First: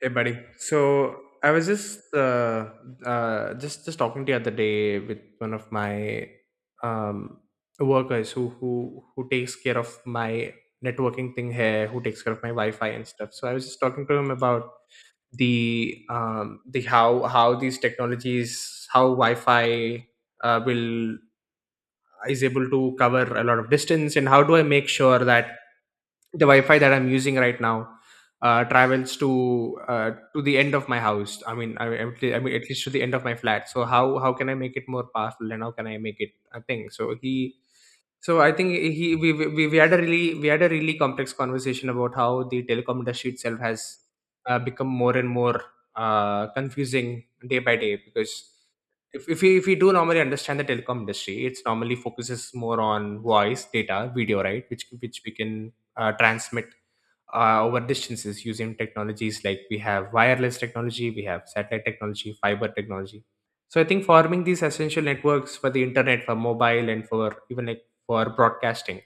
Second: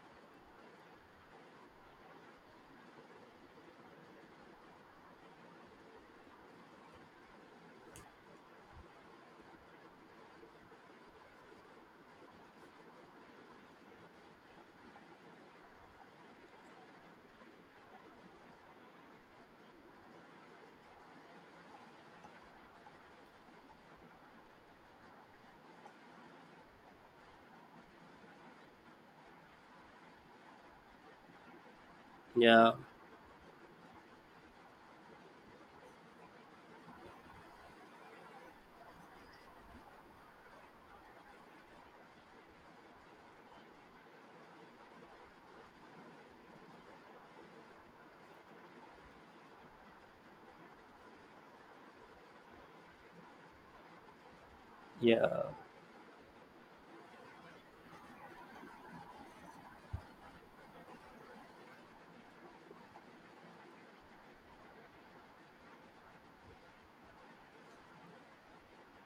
Hey, buddy. So I was just just talking the other day with one of my um, workers who takes care of my networking thing here, who takes care of my Wi-Fi and stuff. So I was just talking to him about the how these technologies, how Wi-Fi will is able to cover a lot of distance, and how do I make sure that the Wi-Fi that I'm using right now travels to the end of my house. I mean, at Yeah, least to the end of my flat. So how can I make it more powerful, and how can I make it a thing? So he so I think he we had a really complex conversation about how the telecom industry itself has become more and more confusing day by day because if we do normally understand the telecom industry, it's normally focuses more on voice, data, video, right? Which we yeah. can transmit over distances using technologies like we have wireless technology, we have satellite technology, fiber technology. So I think forming these essential networks for the internet, for mobile, and for even like for broadcasting,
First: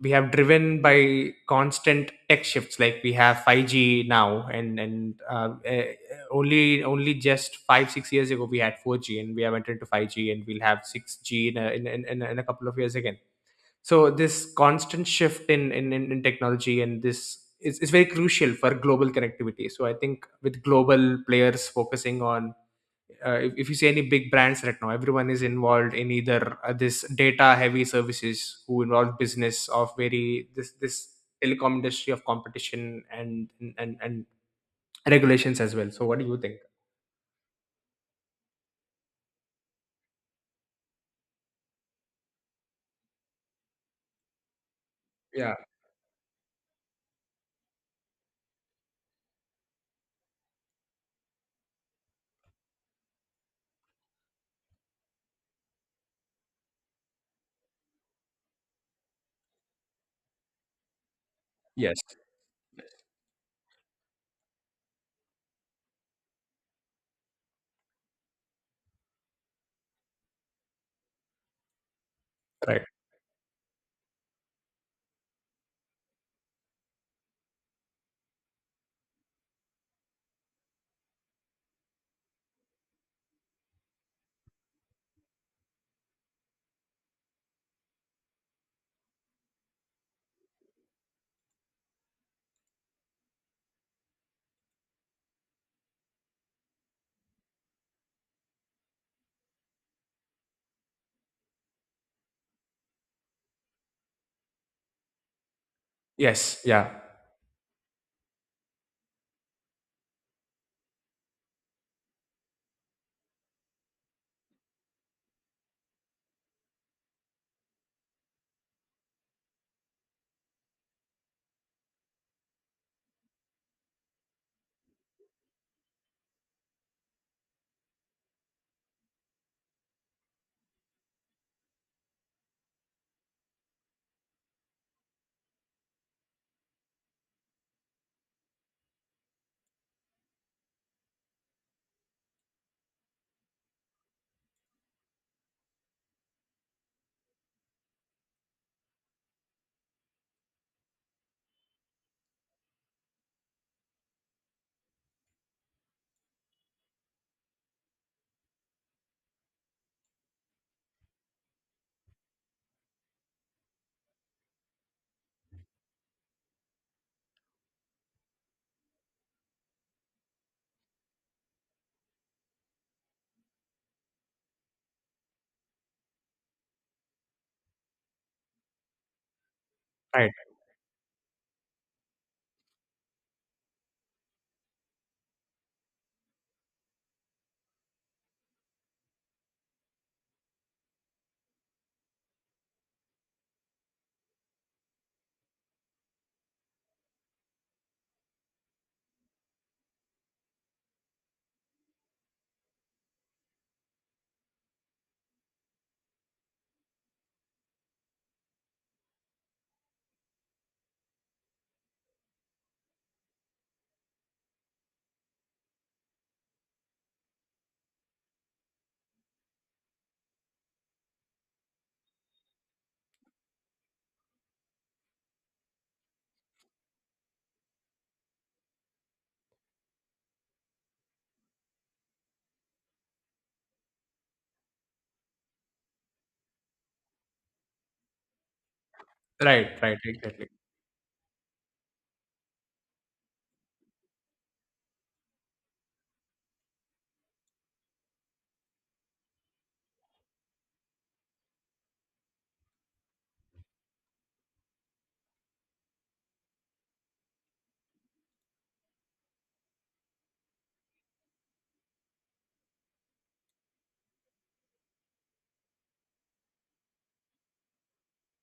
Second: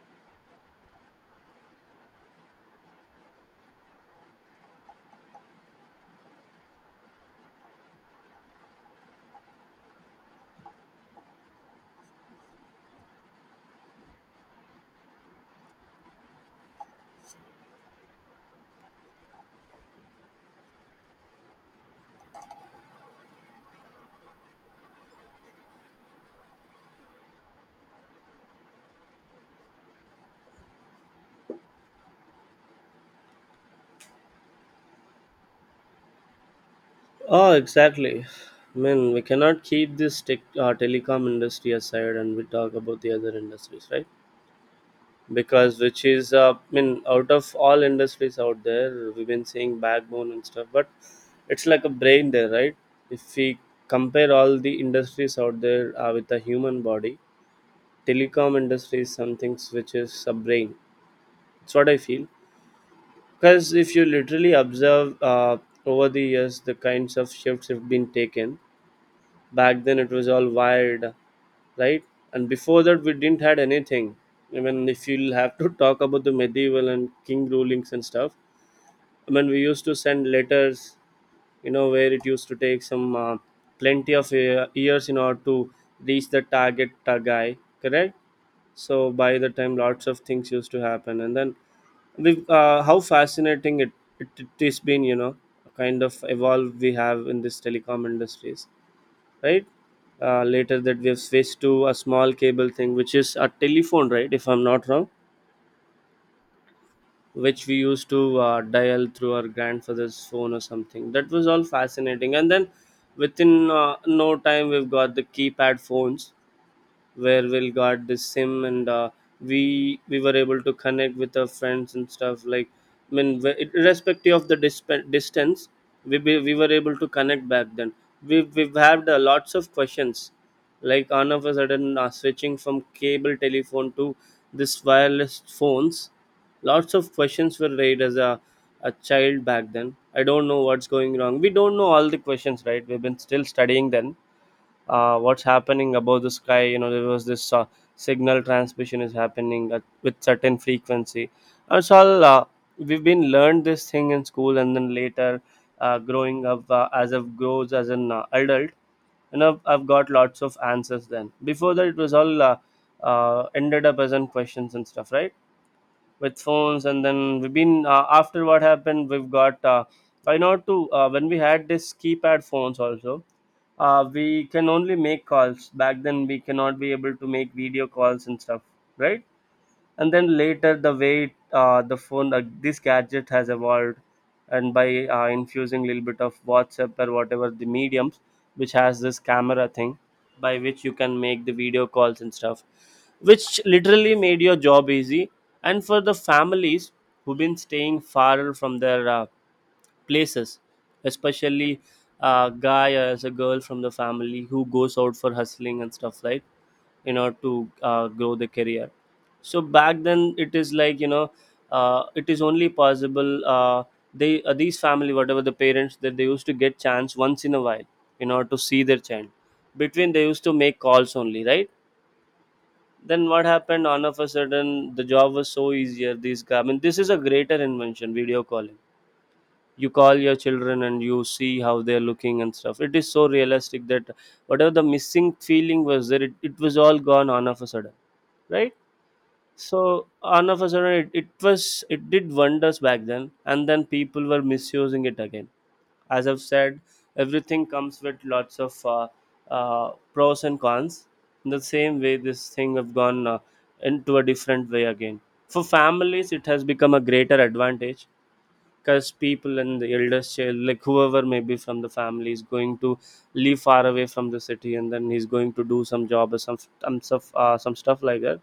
we have driven by constant tech shifts. Like we have 5G now, and only only just 5 6 years ago we had 4G, and we have entered into 5G, and we'll have 6G in a couple of years again. So this constant shift in technology, and this is very crucial for global connectivity. So I think with global players focusing on, if you see any big brands right now, everyone is involved in either this data heavy services who involve business of very this telecom industry of competition and and and regulations as well. So what do you think? Oh, exactly. I mean, we cannot keep this tech, telecom industry aside and we talk about the other industries, right? Yeah. Because which is, I mean, out of all industries out there, we've been seeing backbone and stuff, but it's like a brain there, right? If we compare all the industries out there with a human body, telecom industry is something which is a brain. It's what Yes. I feel. Because if you literally observe over the years, the kinds of shifts have been taken. Back then it was all wired, right, and Right. before that we didn't had anything. Even if you'll have to talk about the medieval and king rulings and stuff, I mean, we used to send letters, you know, where it used to take some plenty of years in order to reach the target guy, correct? So by the time lots of things used to happen, and then we how fascinating it has been, you know, kind of evolve we have in this telecom industries, right? Later that they've switched to a small cable thing which is a telephone, right, if I'm not wrong, Yes. Yeah. which we used to dial through our grandfather's phone or something. That was all fascinating, and then within no time we've got the keypad phones where we'll got the SIM, and we were able to connect with our friends and stuff. Like, I mean, irrespective of the distance, we were able to connect back then. We've had lots of questions, like all of a sudden switching from cable telephone to this wireless phones. Lots of questions were raised as a child back then. I don't know what's going wrong. We don't know all the questions, right? We've been still studying then. What's happening above the sky, you know? There was this signal transmission is happening at, with certain frequency, and so all we've been learned this thing in school, and then later growing up as of grows as an adult, you know, I've got lots of answers. Then before that it was all ended up as in questions and stuff, right? With phones, and then we've been after what happened we've got I know too when we had this keypad phones also we can only make calls back then. We cannot be able to make video calls and stuff, right? And Right. then later the way the phone this gadget has evolved, and by infusing a little bit of WhatsApp or whatever the mediums which has this camera thing by which you can make the video calls and stuff, which literally made your job easy, and for the families who've been staying far from their places, especially a guy as a girl from the family who goes out for hustling and stuff, like, you know, to grow the career. So back then it is, like, you know, it is only possible they these family, whatever the parents, that they used to get chance once in a while, you know, to see their child. Between, they used to make calls only, right? Then what happened, all of a sudden, the job was so easier. These, I mean, this is a greater invention, video calling. You call your children and you see how they're looking and stuff. It is so realistic that whatever the missing feeling was there, it was all gone all of a sudden, right? Right. Right. So Exactly. all of a sudden, it was it did wonders back then, and then people were misusing it again. As I've said, everything comes with lots of pros and cons. In the same way, this thing have gone into a different way again. For families, it has become a greater advantage because people and the eldest child, like whoever may be from the family, is going to live far away from the city, and then he's going to do some job or some stuff some stuff like that.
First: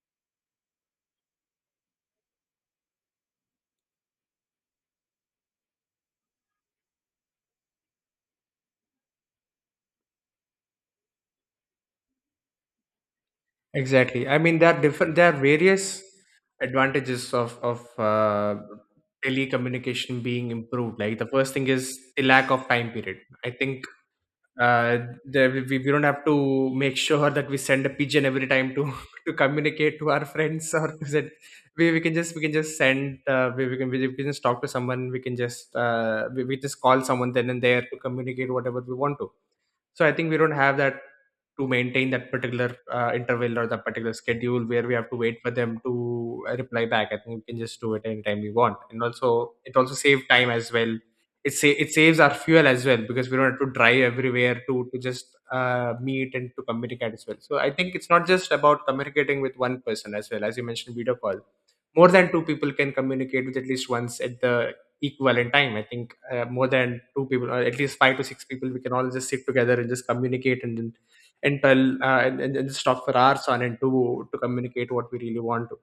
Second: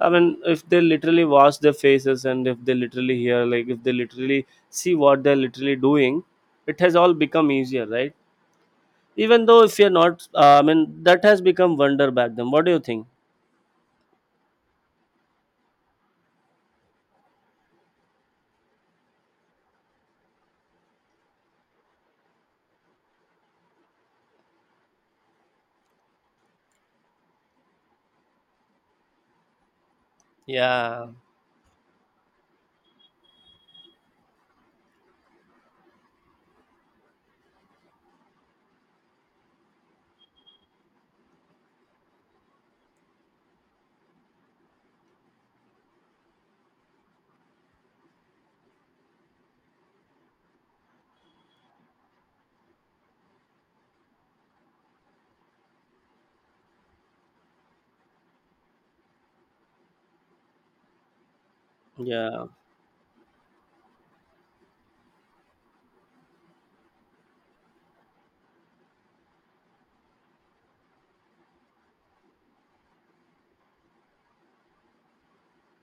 I mean, if they literally wash their faces, and if they literally hear, like, if they literally see what they're literally doing, it has all become easier, right? Even though if you're not I mean, that has become wonder back then. What do you think? Exactly. I mean, there are different. There are various advantages of telecommunication being improved. Like the first thing is the lack of time period. I think, uh, we don't have to make sure that we send a pigeon every time to to communicate to our friends or Yeah. is it, we can just send we can just talk to someone. We can just we just call someone then and there to communicate whatever we want to. So I think we don't have that to maintain that particular interval or that particular schedule where we have to wait for them to reply back. I think we can just do it anytime we want, and also it also saves time as well. It saves our fuel as well, because we don't have to drive everywhere to just meet and to communicate as well. So I think it's not just about communicating with one person. As well, as you mentioned, video call, more than two Yeah, people can communicate with at least once at the equivalent time. I think, more than two people or at least five to six people, we can all just sit together and just communicate, and then and tell, and just talk for hours on, and to communicate what we really want to.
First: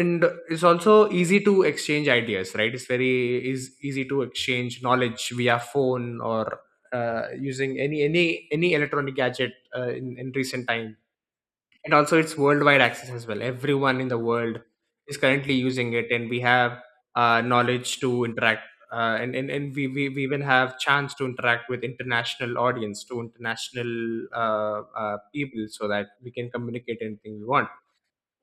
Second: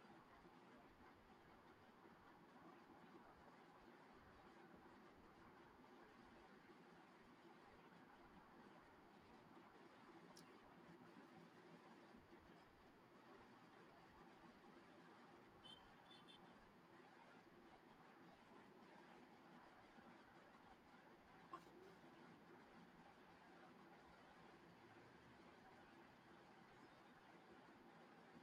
And it's also easy to exchange ideas, right? It's very, is easy to exchange knowledge via phone or, uh, using any electronic gadget in recent times. And also it's worldwide access as well. Everyone in the world is currently using it, and we have knowledge to interact, and we even have chance to interact with international audience, to international people, so that we can communicate anything we want.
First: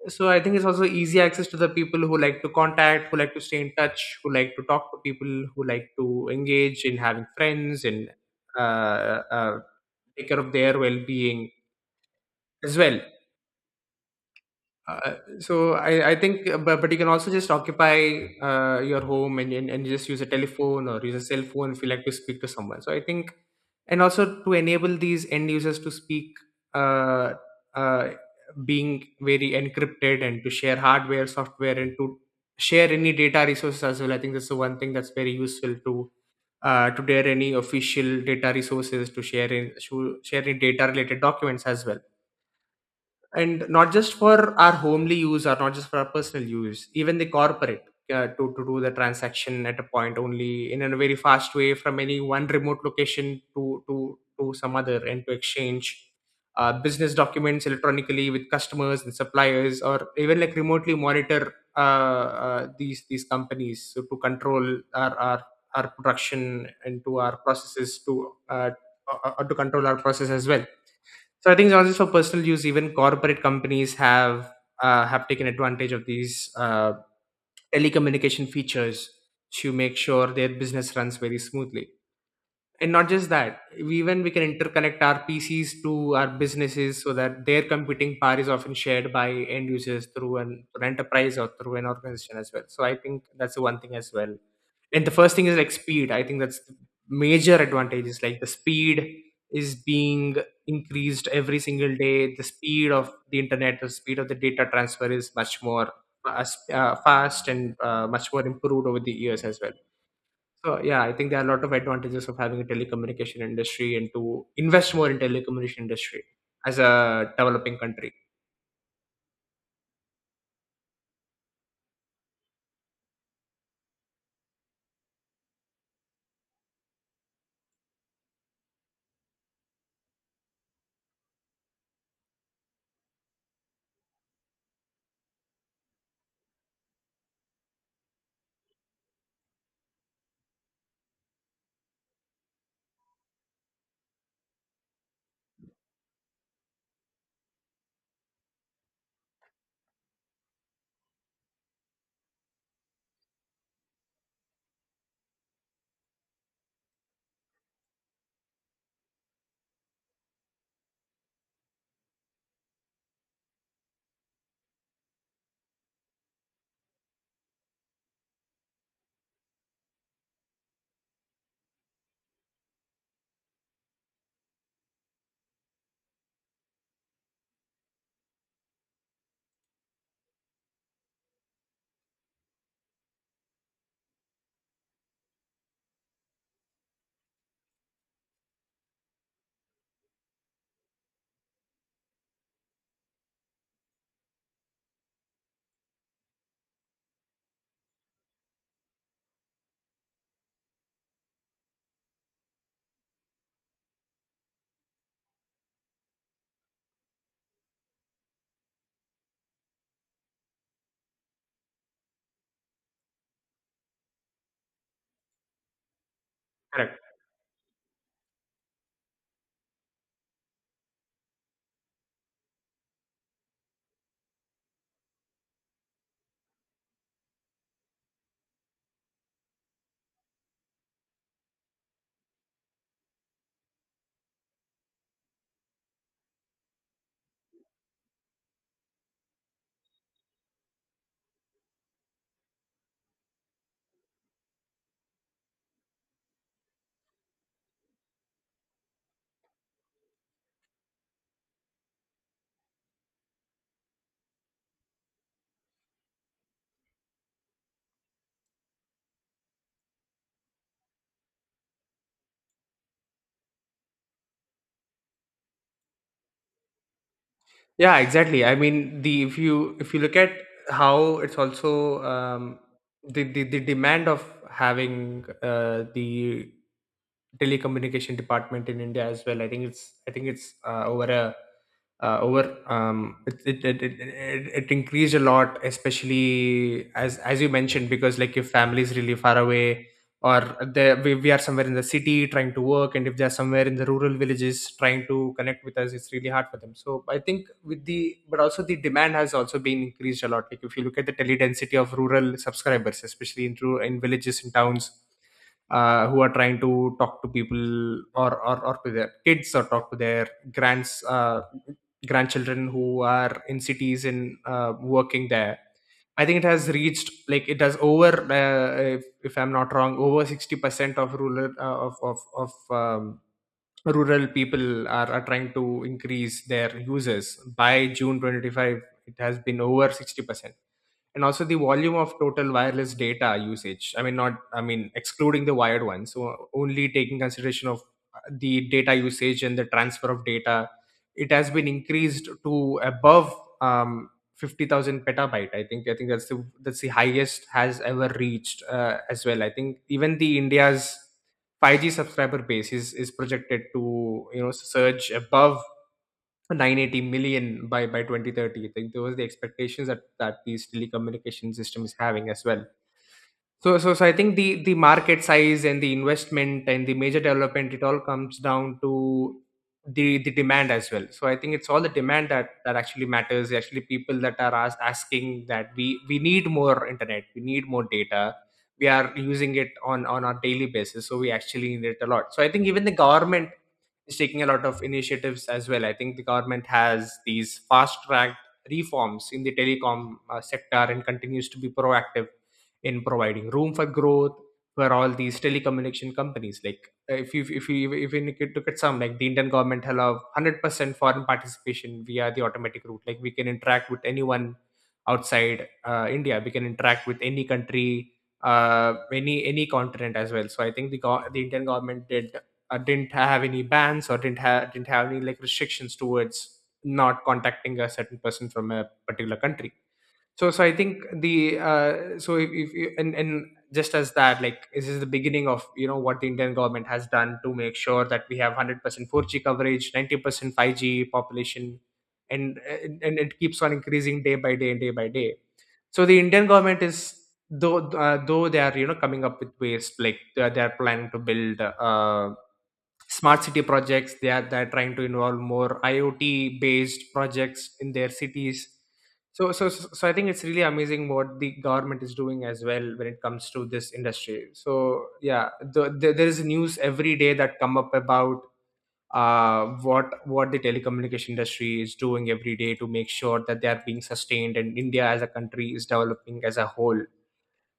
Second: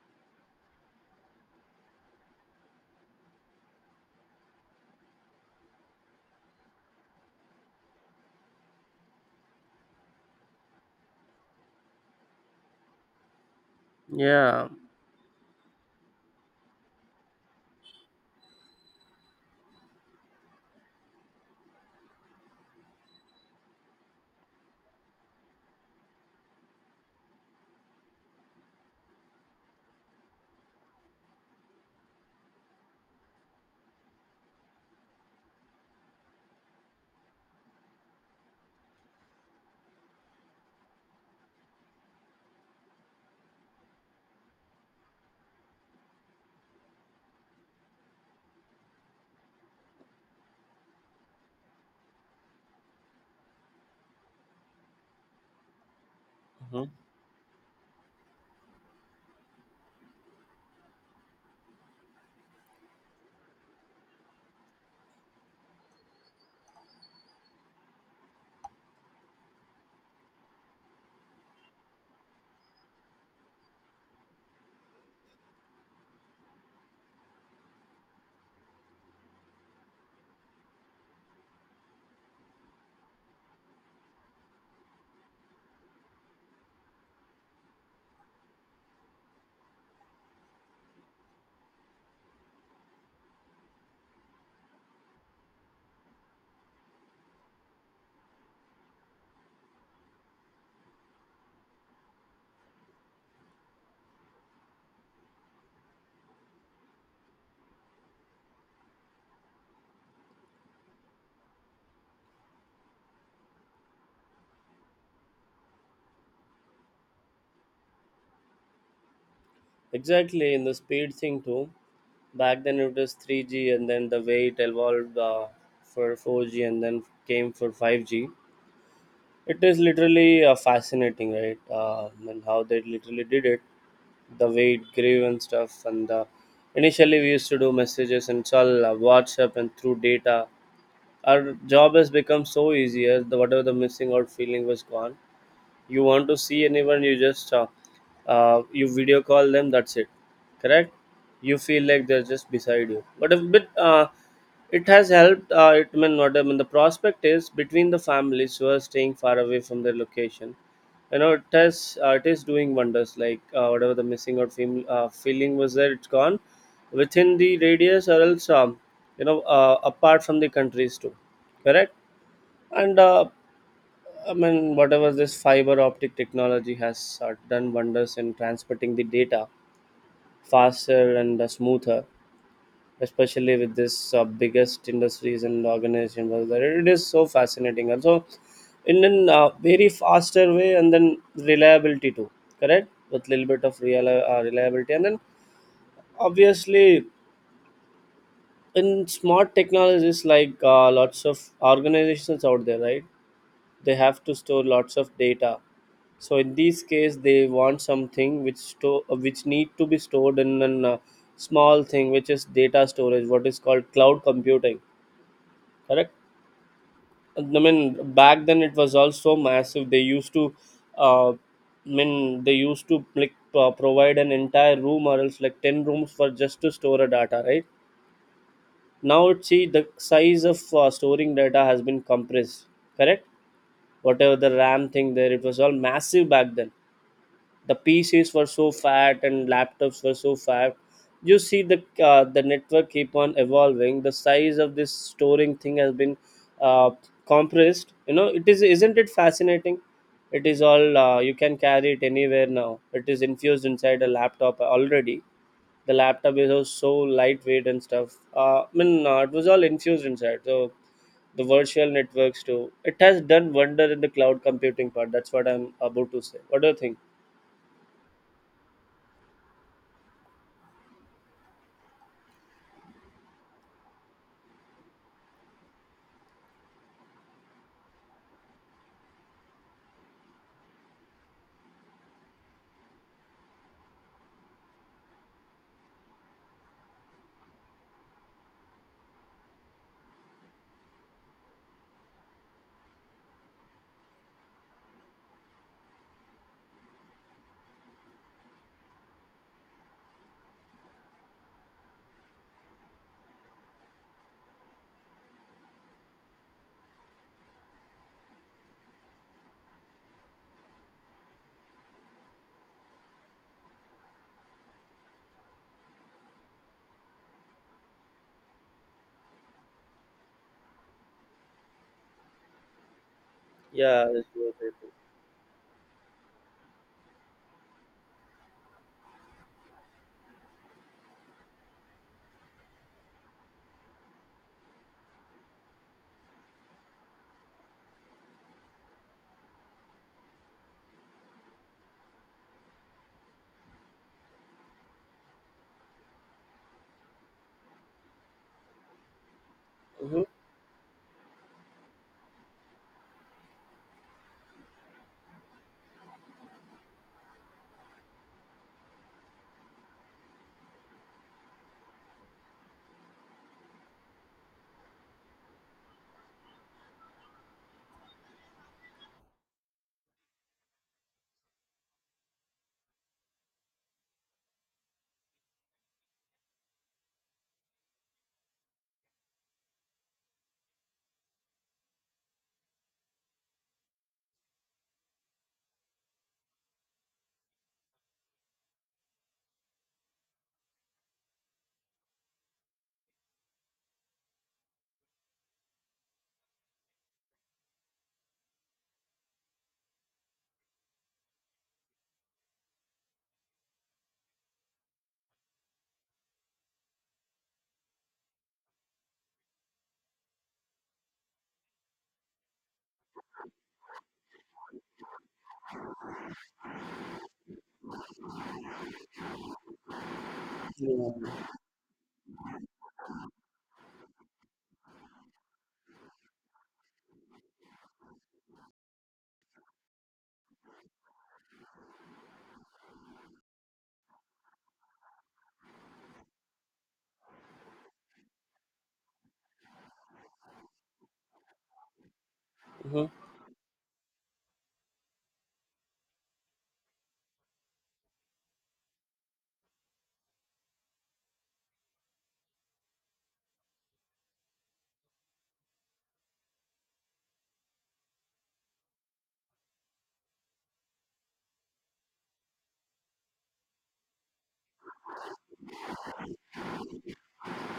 So I think it's also easy access to the people who like to contact, who like to stay in touch, who like to talk to people, who like to engage in having friends and, uh, uh, take care of their well-being as well. yeah. So I think, but you can also just occupy your home, and just use a telephone or use a cell phone if you like to speak to someone. So I think, and also to enable these end users to speak, uh, uh, being very encrypted, and to share hardware, software, and to share any data resources as well. I think that's the one thing that's very useful to, to dare any official data resources to share in, to share any data related documents as well. And not just for our homely use, or not just for our personal use, even the corporate, to do the transaction at a point only in a very fast way, from any one remote location to to some other, and to exchange Mhm. business documents electronically with customers and suppliers, or even like remotely monitor these companies, so to control our production, and to our processes to, to control our process as well. So I think not just for personal use, even corporate companies have, have taken advantage of these telecommunication features to make sure their business runs very smoothly. And not just that, we- even we can interconnect our PCs to our businesses, so that their computing power is often shared by end users through through an enterprise, or through an organization as well. So I think that's the one thing as well. And the first thing is like speed. I think that's the major advantage, is like the speed is being increased every single day. The speed of the internet, the speed of the data transfer is much more fast, fast and much more improved over the years as well. So yeah, I think there are a lot of advantages of having a telecommunication industry, and to invest more in telecommunication industry as a developing country. Exactly, in the speed thing too. Back then it was 3G, and then the way it evolved for 4G, and then came for 5G. It is literally fascinating, right? And how they literally did it, the way it grew and stuff. And initially, we used to do messages, and it's all WhatsApp and through data. Our job has become so easier. The whatever the missing out feeling was gone. You want to see anyone, you just you video call them. That's it. Correct. You feel like they're just beside you. But a bit, it has helped. It may not. I mean, the prospect is between the families who are staying far away from their location. You know, it has it is doing wonders. Like, whatever the missing out feeling was there, it's gone within the radius, or else you know, apart from the countries too. Correct. And I mean, whatever this fiber optic technology has done wonders in transmitting the data faster and smoother, especially with this biggest industries and organization was there. It is so fascinating. Also, in a very faster way, and then reliability too. Correct, with little bit of real reliability, and then obviously in smart technologies, like, lots of organizations out there, right? They have to store lots of data. So in this case, they want something which store which need to be stored in a small thing, which is data storage, what is called cloud computing. Correct. Correct. I mean, back then it was also massive. They used to, I mean, they used to, like, provide an entire room or else like ten rooms for just to store a data, right? Now it see the size of storing data has been compressed. Correct. Whatever the RAM thing there, it was all massive back then. The PCs were so fat and laptops were so fat. You see the network keep on evolving, the size of this storing thing has been uh, compressed, you know. It is, isn't it fascinating? It is all you can carry it anywhere now. It is infused inside a laptop already. The laptop is also so lightweight and stuff. I mean, it was all infused inside. So the virtual networks too, it has done wonder in the cloud computing part. That's what I'm about to say. What do you think? Yeah, exactly. I mean, the if you look at how it's also the the demand of having the telecommunication department in India as well. I think it's, I think it's over a, over it, it, it, it, it it increased a lot, especially as you mentioned, because like if family is really far away, or they, we are somewhere in the city trying to work, and if they're somewhere in the rural villages trying to connect with us, it's really hard for them. So I think with the, but also the demand has also been increased a lot. Like if you look at the tele density of rural subscribers, especially in rural, in villages and towns, who are trying to talk to people or to their kids, or talk to their grands, grandchildren who are in cities and working there. I think it has reached, like it has over, if I'm not wrong, over 60% of rural, of Yeah, rural that's what I people are trying to increase their users by june 2025. It has been over 60%. And also the volume of total wireless data usage, I mean, not, I mean, excluding the wired one, so only taking consideration of the data usage and the transfer of data, it has been increased to above, um, 50,000 petabyte. I think, I think that's the, that's the highest has ever reached as well. I think think. even Mhm. the india's 5G subscriber base is projected to, you know, surge above 980 million by 2030. I think those are the expectations that that these telecommunication system is having as well. So I think the market size, and the investment, and the major development, it all comes down to the demand as well. So I think it's all the demand that that actually matters. Actually, people that are asking that we need more internet, we need more data. We are using it on our daily basis, so we actually need it a lot. So I think even the government is taking a lot of initiatives as well. I think the government has these fast track reforms in the telecom sector, and continues to be proactive in providing room for growth for all these telecommunication companies. Like, if you look at, some like the Indian government allow 100% foreign participation via the automatic route. Like we can interact with anyone outside India. We can interact with any country any continent as well. So I think the Indian government did, didn't have any bans or didn't have any, like, restrictions towards not contacting a certain person from a particular country. So I think Yeah. the so if you and just as that, like, this is the beginning of what the Indian government has done to make sure that we have 100% 4G coverage, 90% 5G population, and it keeps on increasing day by day and day by day. So the Indian government is, though though they are, coming up with ways. Like, they are planning to build Mhm. smart city projects. They're trying to involve more IoT based projects in their cities. So I think it's really amazing what the government is doing as well when it comes to this industry. So yeah, there is news every day that come up about, what the telecommunication industry is doing every day to make sure that they are being sustained, and India as a country is developing as a whole.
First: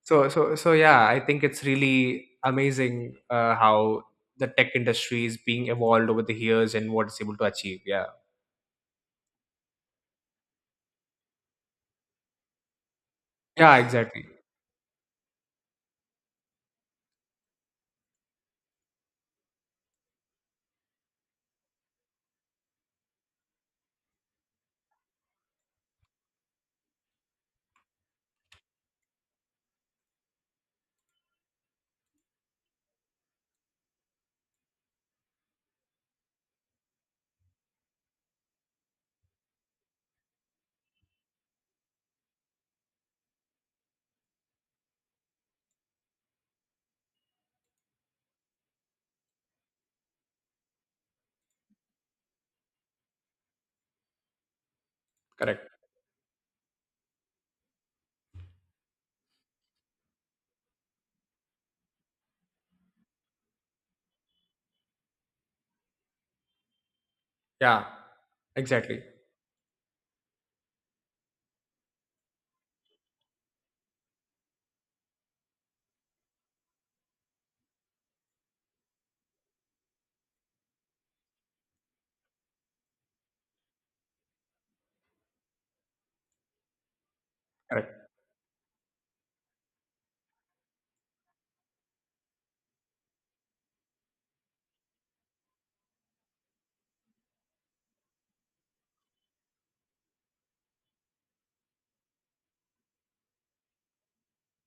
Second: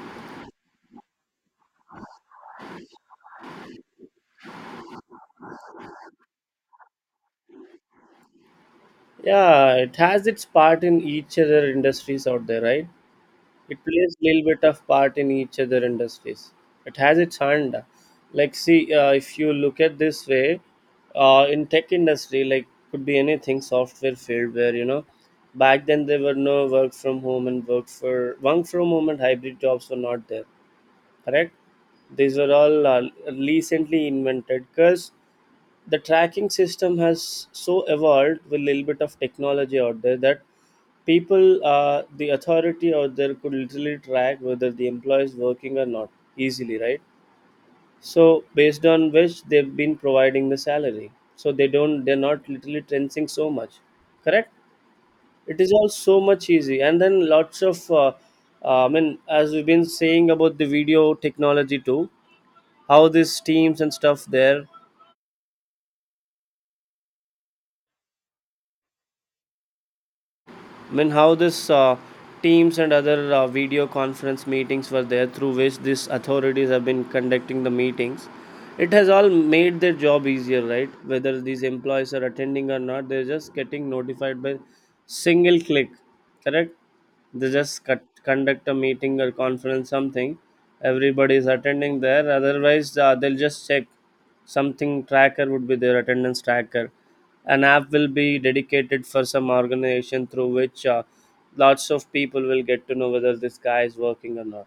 So yeah, I think it's really amazing, how the tech industry is being evolved over the years and what it's able to achieve. Yeah. Yeah, it has its part in each other industries out there, right? Yeah, It plays exactly. little bit of part in each other industries. It has its hand. Like, see, if you look at this way, in tech industry, like, could be anything software field where, you know, back then there were no work from home and work from home and hybrid jobs were not there, correct? These were all recently invented because the tracking system has so evolved with a little bit of technology out there that people the authority out there could literally track whether the employee is working or not easily, right? So based on which they've been providing the salary, so they don't, they're not literally trensing so much, correct? It is Correct. all so much easy, and then lots of I mean, as we've been saying about the video technology too, how these teams and stuff there. Yeah. Exactly. I mean, how this teams and other video conference meetings were there, through which these authorities have been conducting the meetings. It has all made their job easier, right? Whether these employees are attending or not, they're just getting notified by single click, correct? They just Correct. conduct a meeting or conference, something. Everybody is attending there. Otherwise, they'll just check something tracker would be their attendance tracker, an app will be dedicated for some organization through which lots of people will get to know whether this guy is working or not,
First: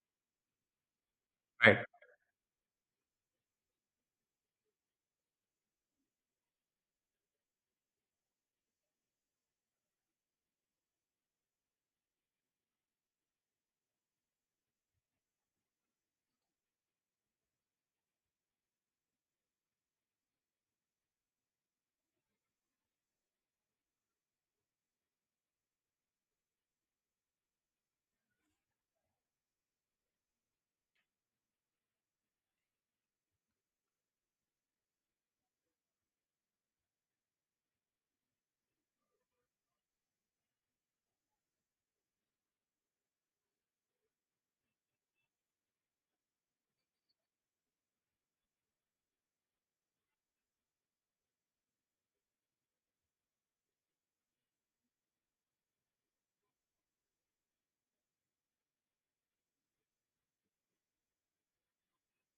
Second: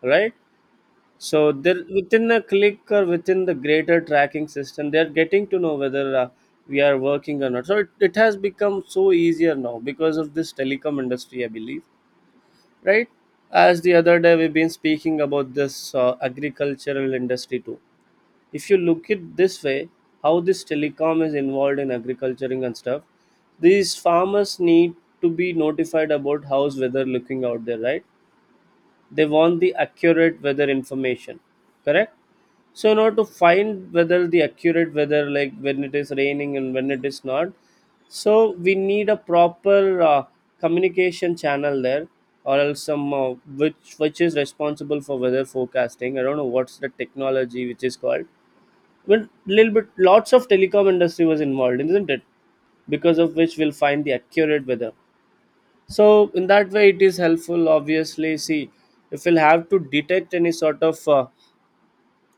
right? So Right. they're within a click or within the greater tracking system, they're getting to know whether we are working or not. So it has become so easier now because of this telecom industry, I believe, right? As the other day we've been speaking about this agricultural industry too, if you look it this way, how this telecom is involved in agriculturing and stuff. These farmers need to be notified about how's weather looking out there, right? They want the accurate weather information, correct? So in order to find whether the accurate weather, like when it is raining and when it is not, so we need a proper communication channel there, or else some which is responsible for weather forecasting, I don't know what's the technology which is called. Well, little bit lots of telecom industry was involved, isn't it? Because of which we'll find the accurate weather. So in that way it is helpful, obviously. See, if we'll have to detect any sort of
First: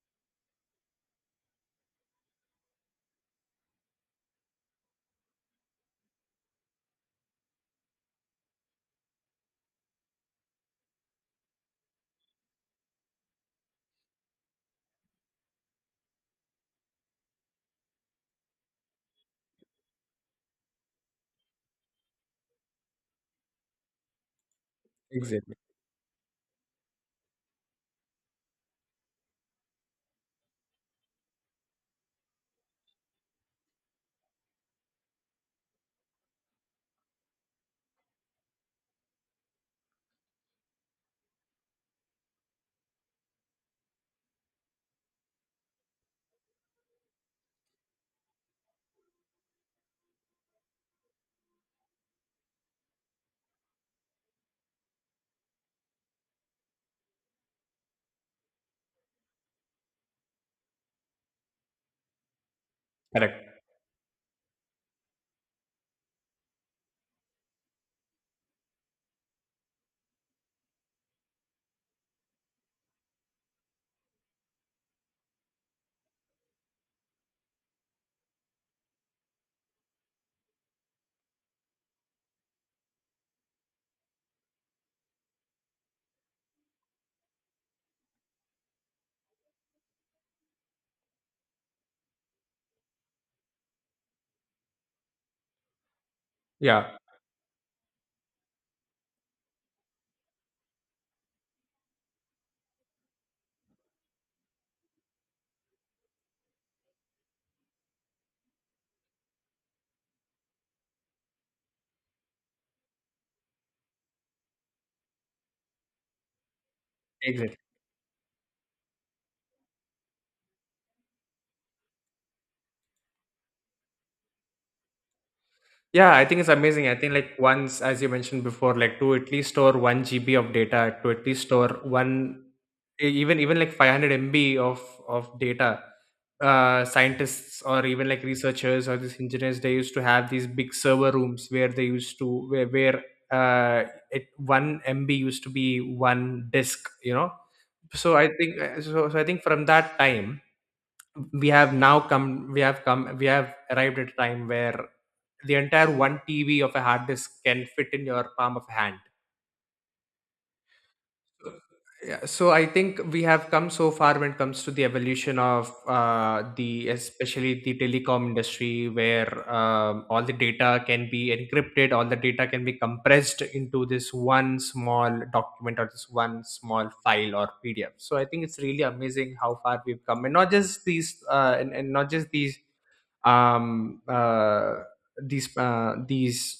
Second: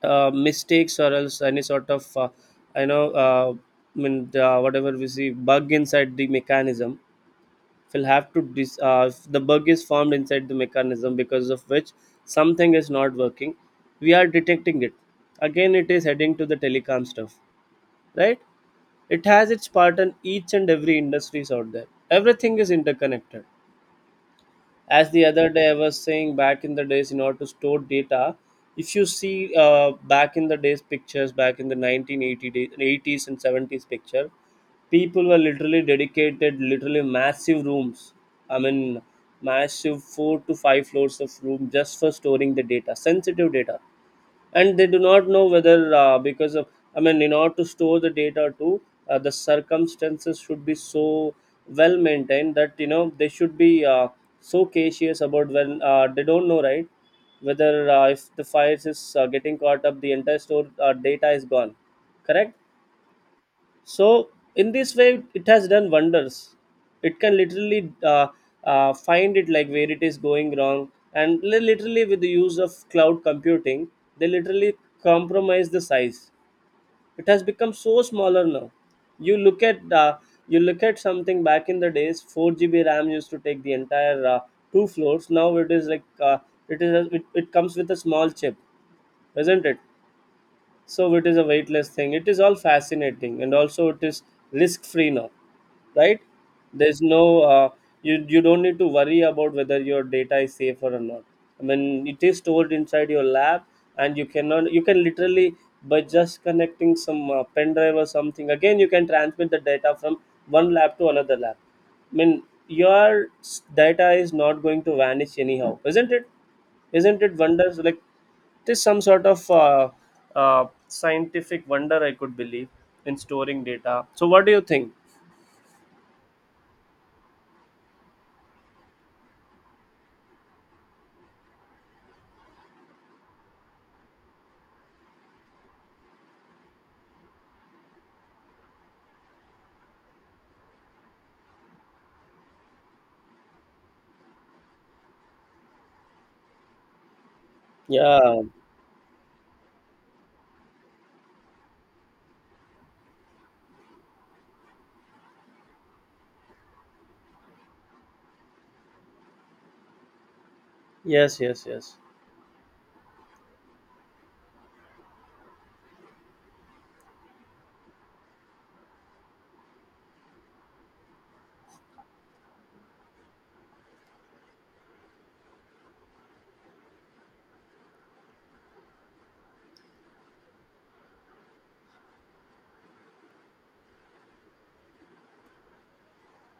mistakes or else any sort of I know, I mean the, whatever we see bug inside the mechanism, we'll have to if the bug is formed inside the mechanism because of which something is not working, we are detecting it. Again it is heading to the telecom stuff, right? It has its part in each and every industries out there. Everything is interconnected. As the other Exactly. day I was saying, back in the days, in order to store data, if you see back in the days pictures, back in the 1980 days, 80s and 70s picture, people were literally dedicated literally massive rooms, I mean massive 4 to 5 floors of room just for storing the data, sensitive data. And they do not know whether because of, I mean in order to store the data too, the circumstances should be so well maintained that, you know, they should be so cautious about when they don't know, right? Whether if the fires is getting caught up, the entire store data is gone, correct? Correct. So in this way, it has done wonders. It can literally find it like where it is going wrong, and literally with the use of cloud computing, they literally compromise the size. It has become so smaller now. You look at uh, you look at something back in the days, 4 GB RAM used to take the entire two floors. Now it is like it comes with a small chip, isn't it? So it is a weightless thing, it is all fascinating, and also it is risk free now, right? Yeah. There's no you don't need to worry about whether your data is safe or not. I mean, it is stored inside your lab, and you cannot you can literally, by just connecting some pen drive or something, again you can transmit the data from one lab to another lab. I mean, your data is not going to vanish anyhow, isn't it? Isn't it Exactly. wonders like this? Some sort of scientific wonder I could believe in storing data. So, what do you think? Yeah, I think it's amazing. I think, like, once, as you mentioned before, like, to at least store 1 GB of data, to at least store one, even like 500 MB of data. Scientists or even, like, researchers or these engineers, they used to have these big server rooms where they used to where uh, it 1 MB used to be one disk, you know. So I Yeah. think, from that time we have now come we have arrived at a time where the entire 1 TB of a hard disk can fit in your palm of hand. Yes. Yes. Yes. Yeah, so I think we have come so far when it comes to the evolution of, especially the telecom industry, where all the data can be encrypted, all the data can be compressed into this one small document or this one small file or PDF. So I think it's really amazing how far we've come, and not just these, um, uh, these, uh, these.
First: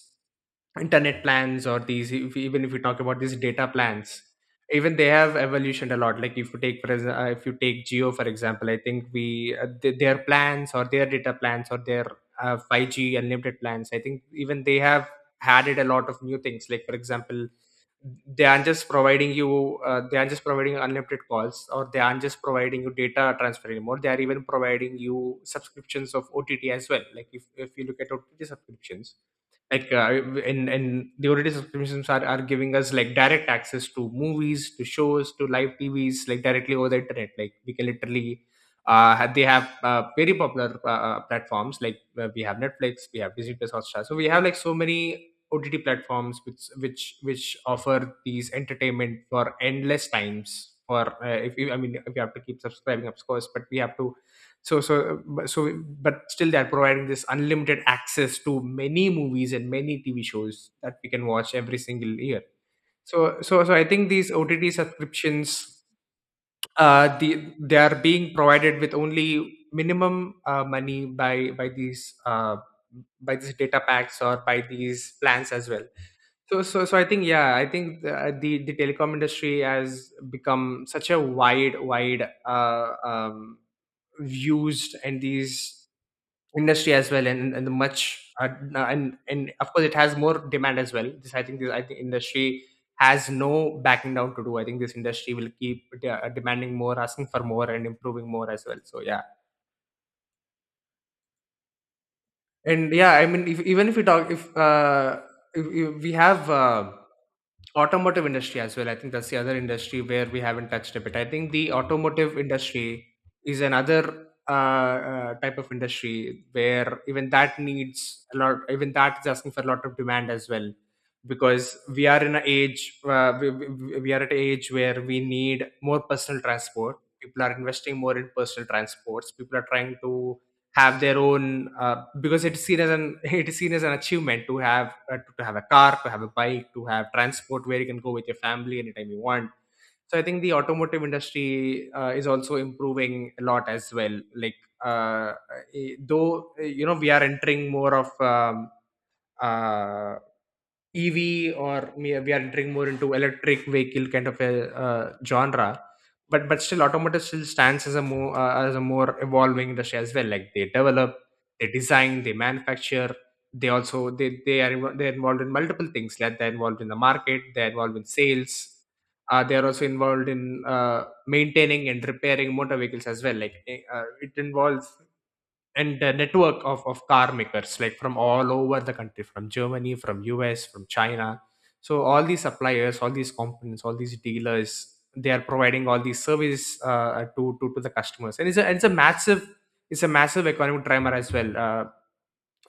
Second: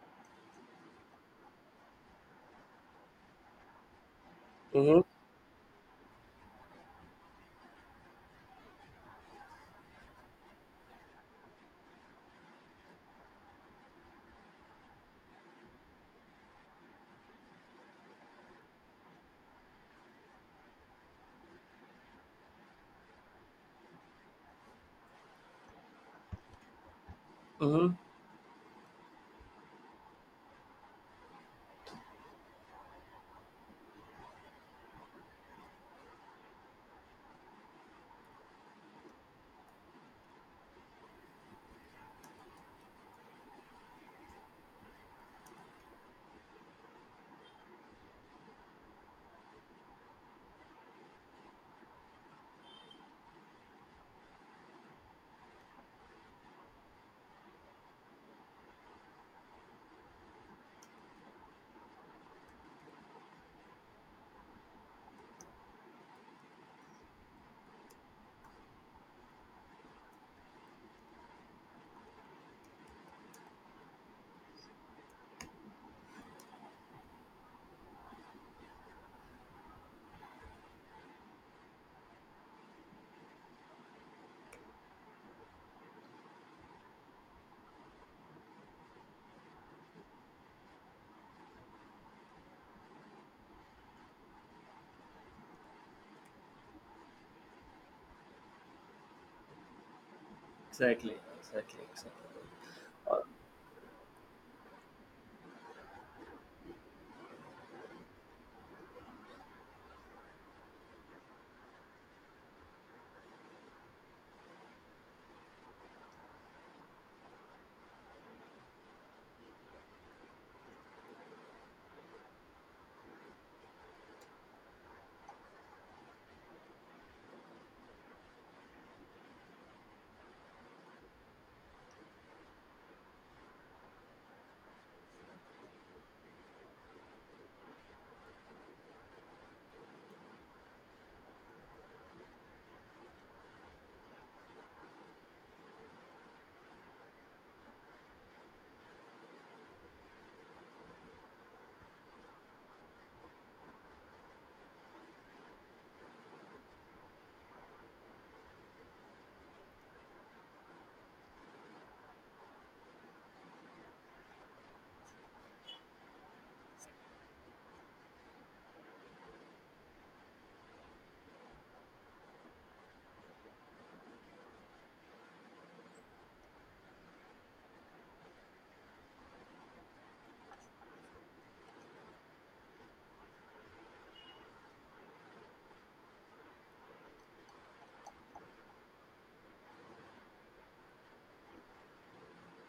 internet plans or these, if, even if we talk about these data plans, even Mm-hmm. they have evolutioned a lot. Like, if you take geo, for example. I think their plans, or their data plans, or their, 5G unlimited plans. I think even they have added a lot of new things, like, for example, they aren't just providing you, they aren't just providing unlimited calls, or they aren't just providing you data transfer anymore. They are even providing you subscriptions of OTT as well. Like, if you Mm-hmm. look at OTT subscriptions, like, in and the ott subscriptions are giving us, like, direct access to movies, to shows, to live TVs, like, directly over the internet. Like, we can literally, they have, very popular, platforms, like, we have Netflix, we have Disney Plus, Hotstar. So we have, like, so many OTT platforms which offer these entertainment for endless times. Or, if you — I mean, if you have to keep subscribing, of course, but we have to. But still, they're providing this unlimited access to many movies and many TV shows that we can watch every single year. So, I think these OTT subscriptions, they are being provided with only minimum, money, by these data packs or by these plans as well. So, I think, yeah, I think the telecom industry has become such a wide, wide, used in these industry as well, and the much, and of course, it has more demand as well. This, I think, industry has no backing down to do. I think this industry will keep demanding more, asking for more, and improving more as well. So, yeah. Exactly, exactly, exactly. And yeah, I mean, if, even if we talk, if we have, automotive industry as well. I think that's the other industry where we haven't touched a bit. I think the automotive industry is another, type of industry, where even that needs a lot, even that is asking for a lot of demand as well. Because we are in an age, where we need more personal transport. People are investing more in personal transports. People are trying to have their own, because it's seen as an it is seen as an achievement to have, to have a car, to have a bike, to have transport where you can go with your family anytime you want. So I think the automotive industry, is also improving a lot as well. Like, uh, though we are entering more of, uh, EV, we are entering more into electric vehicle kind of a, genre. But still, automotive still stands as a more, evolving industry as well. Like, they develop, they design, they manufacture. They're involved in multiple things. Like, they're involved in the market, they're involved in sales. They are also involved in, maintaining and repairing motor vehicles as well. Like, it involves, and the network of car makers, like, from all over the country, from Germany, from US, from China. So all these suppliers, all these components, all these dealers, they are providing all these service, to the customers. And it's a massive economic driver as well, uh,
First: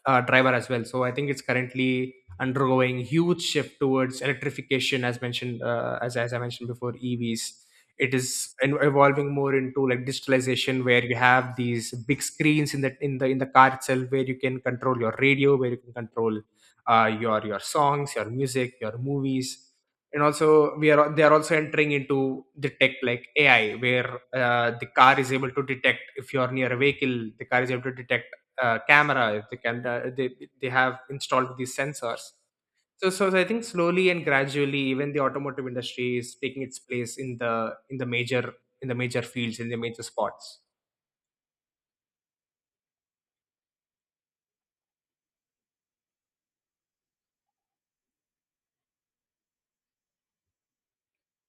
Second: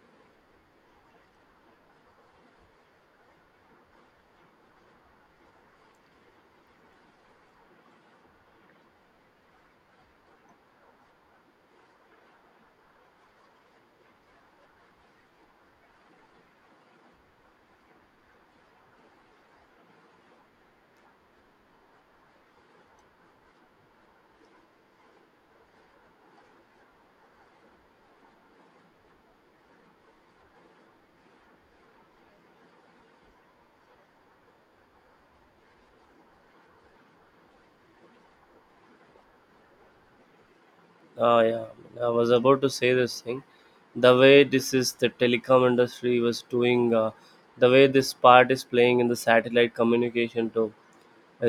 uh, driver as well so I think it's currently undergoing huge shift towards electrification as mentioned, as I mentioned before, EVs. It is evolving more into, like, digitalization, where you have these big screens in the car itself, where you can control your radio, where you can control, your songs, your music, your movies. And also, we are they are also entering into the tech, like, AI, where, the car is able to detect if you are near a vehicle. The car is able to detect, camera, if they can, they have installed these sensors. So, I think, slowly and gradually, even the automotive industry is taking its place in the major fields, in the major spots. Oh yeah, I was about to say this thing. The way this is the telecom industry was doing, the way this part is playing in the satellite communication too.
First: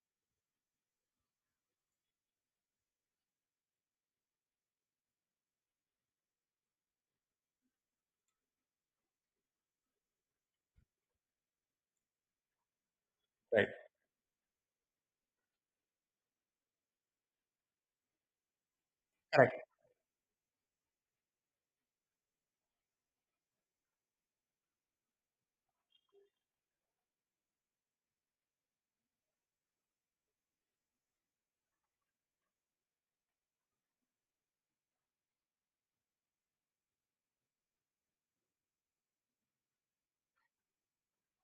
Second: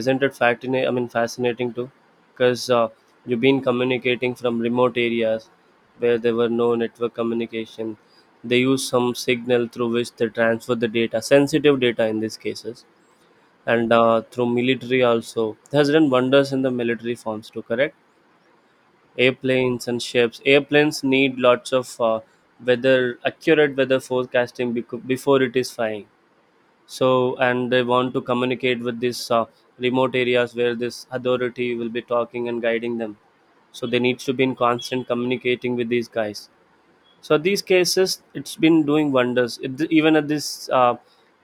Isn't it fascinating? I mean, fascinating too, because you've been communicating from remote areas where there were no network communication. They use some signal through which they transfer the data, sensitive data in these cases, Right. and through military also. It has done wonders in the military forms too. Correct? Correct. Airplanes and ships. Airplanes need lots of weather accurate weather forecasting before it is flying. So and they want to communicate with these remote areas where this authority will be talking and guiding them, so they needs to be in constant communicating with these guys. So these cases, it's been doing wonders. It, even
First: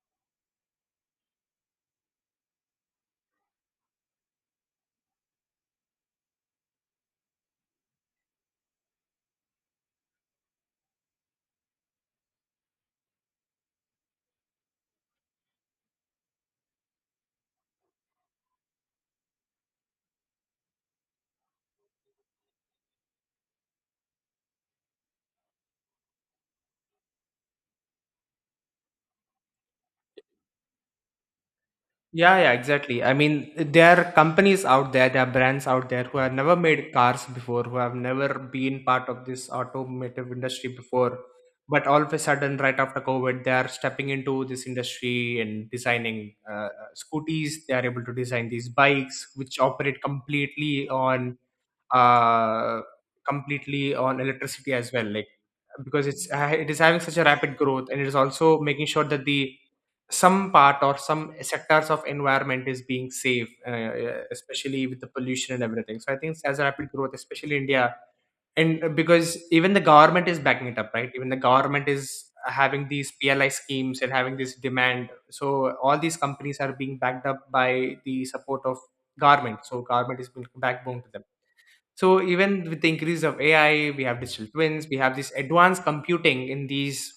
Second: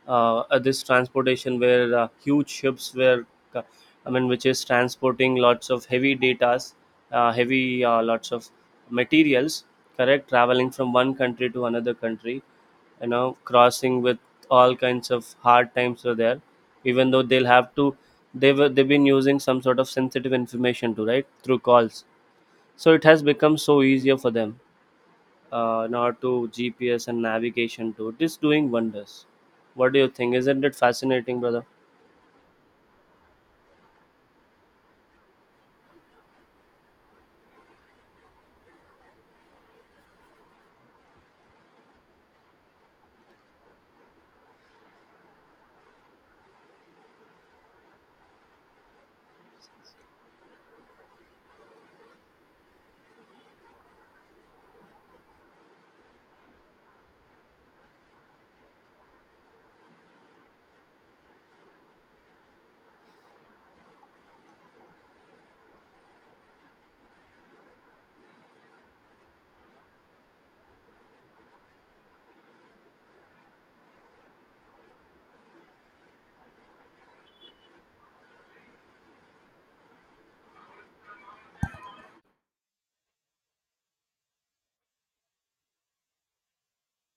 at this transportation, where huge ships were, uh, I mean, which is transporting lots of heavy datas, heavy lots of materials, correct, traveling from one country to another country, you know, crossing with all kinds of hard times are there. Even though they'll have to, they've been using some sort of sensitive information to right through calls. So it has become so easier for them now. To GPS and navigation too, it is doing wonders. What do you think? Isn't it fascinating, brother? Yeah, yeah, exactly. I mean, there are companies out there, there are brands out there, who have never made cars before, who have never been part of this automotive industry before, but all of a sudden, right after COVID, they are stepping into this industry and designing, scooties. They are able to design these bikes, which operate completely on, uh, electricity as well. Like, because it is having such a rapid growth, and it is also making sure that the some part or some sectors of environment is being safe, especially with the pollution and everything. So I think as rapid growth, especially India. And, because even the government is backing it up, right, even the government is having these PLI schemes and having this demand. So all these companies are being backed up by the support of government. So government is being backbone to them. So even with the increase of AI, we have digital twins, we have this advanced computing in these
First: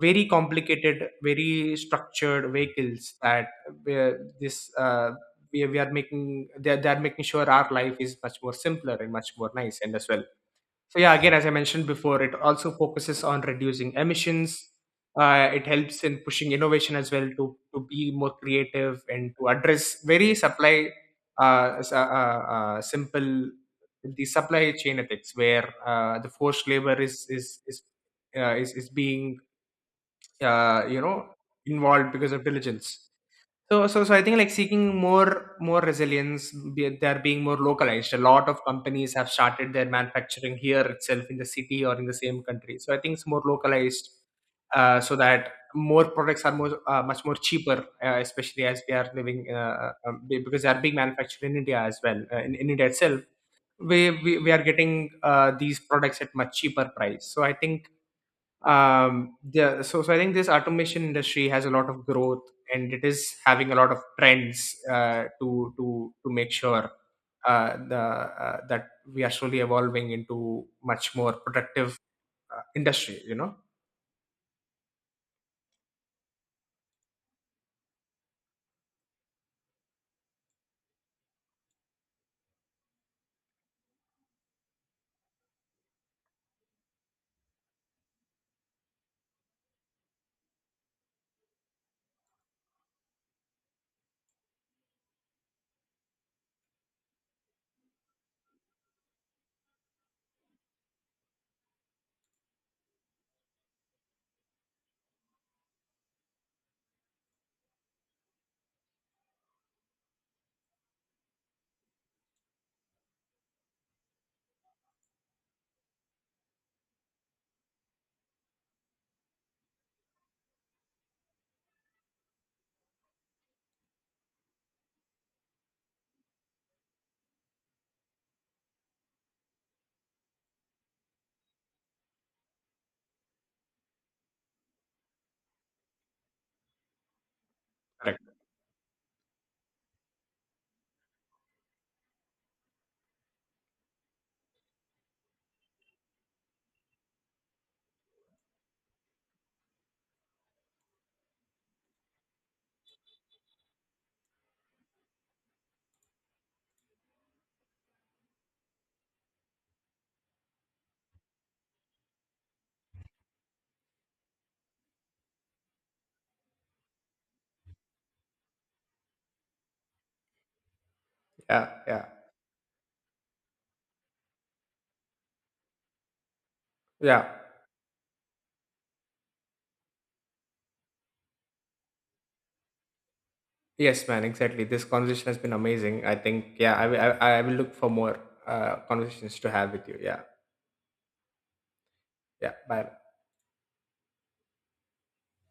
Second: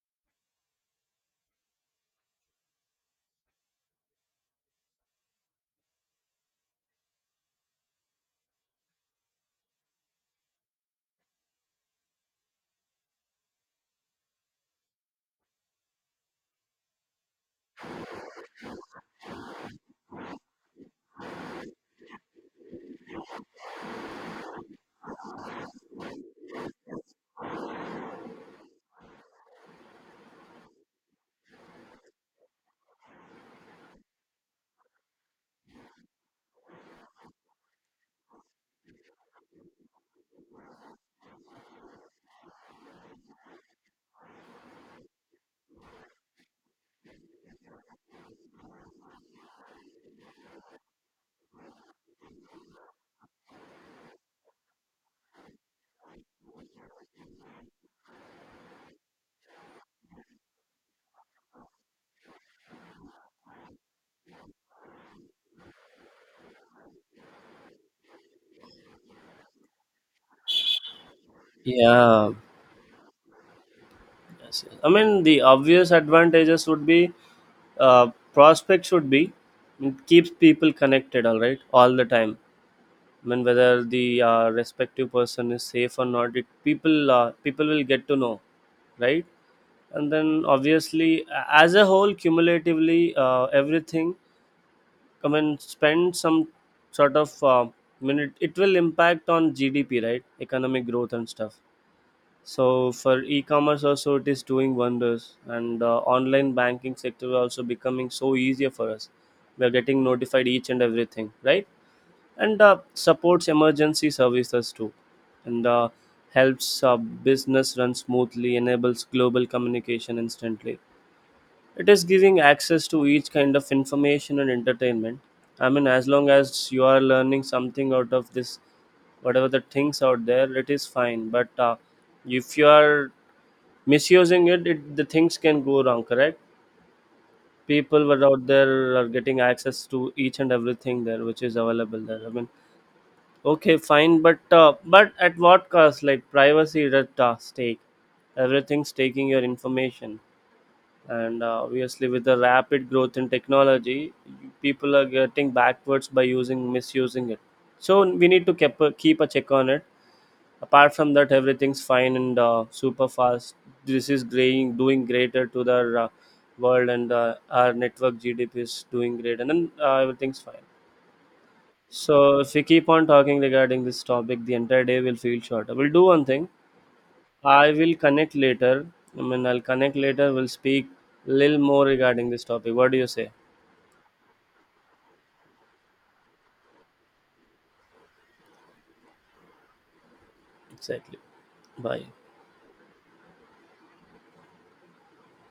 very complicated, very structured vehicles that, uh, this we are making they are making sure our life is much more simpler and much more nice and as well. So yeah, again, as I mentioned before, it also focuses on reducing emissions. It helps in pushing innovation as well, to be more creative and to address, very supply s- simple the supply chain ethics, where, the forced labor is being, uh, you know involved because of diligence. So, I think, like, seeking more resilience, they're being more localized. A lot of companies have started their manufacturing here itself, in the city or in the same country. So I think it's more localized, so that more products are more much more cheaper, especially as we are living, because they are being manufactured in India as well. In India itself, we are getting, these products at much cheaper price. So I think, yeah, so I think this automation industry has a lot of growth, and it is having a lot of trends, to make sure, the that we are slowly evolving into much more productive, Yeah, industry. yes, yes. I mean, the obvious advantages would be prospect should be, it keeps people connected, all right, all the time. I mean, whether the respective person is safe or not, it, people people will get to know, right? And then obviously, as a whole, cumulatively, everything come and spend some sort of minute, it will impact on GDP, right? Economic growth and stuff. So for e-commerce also it is doing wonders, and online banking sector is also becoming so easier for us. We are getting notified each and everything, right? And supports emergency services too, and helps business run smoothly, enables global communication instantly. It is giving access to each kind of information and entertainment. I mean, as long as you are learning something out of this, whatever the things out there, it is fine. But if you are misusing it, it, the things can go wrong, correct? People Correct. were out there are getting access to each and everything there, which is available there. I mean, okay, fine, but at what cost? Like privacy is at stake. Everything's taking your information, and obviously with the rapid growth in technology, people are getting backwards by using misusing it. So we need to keep a, keep a check on it. Apart from that everything's fine and super fast. This is growing doing greater to the world, and our network GDP is doing great, and then everything's fine. Yeah, yeah. So if we keep on talking regarding this topic, the entire day will feel shorter. We'll do one thing, yeah I will connect later. I mean, I'll connect later. We'll speak a little more regarding this topic. What do you say? yes, man, exactly. This conversation has been amazing. I think, yeah, I will look for more, conversations to have with you. Yeah. Exactly. Bye. Yeah, bye.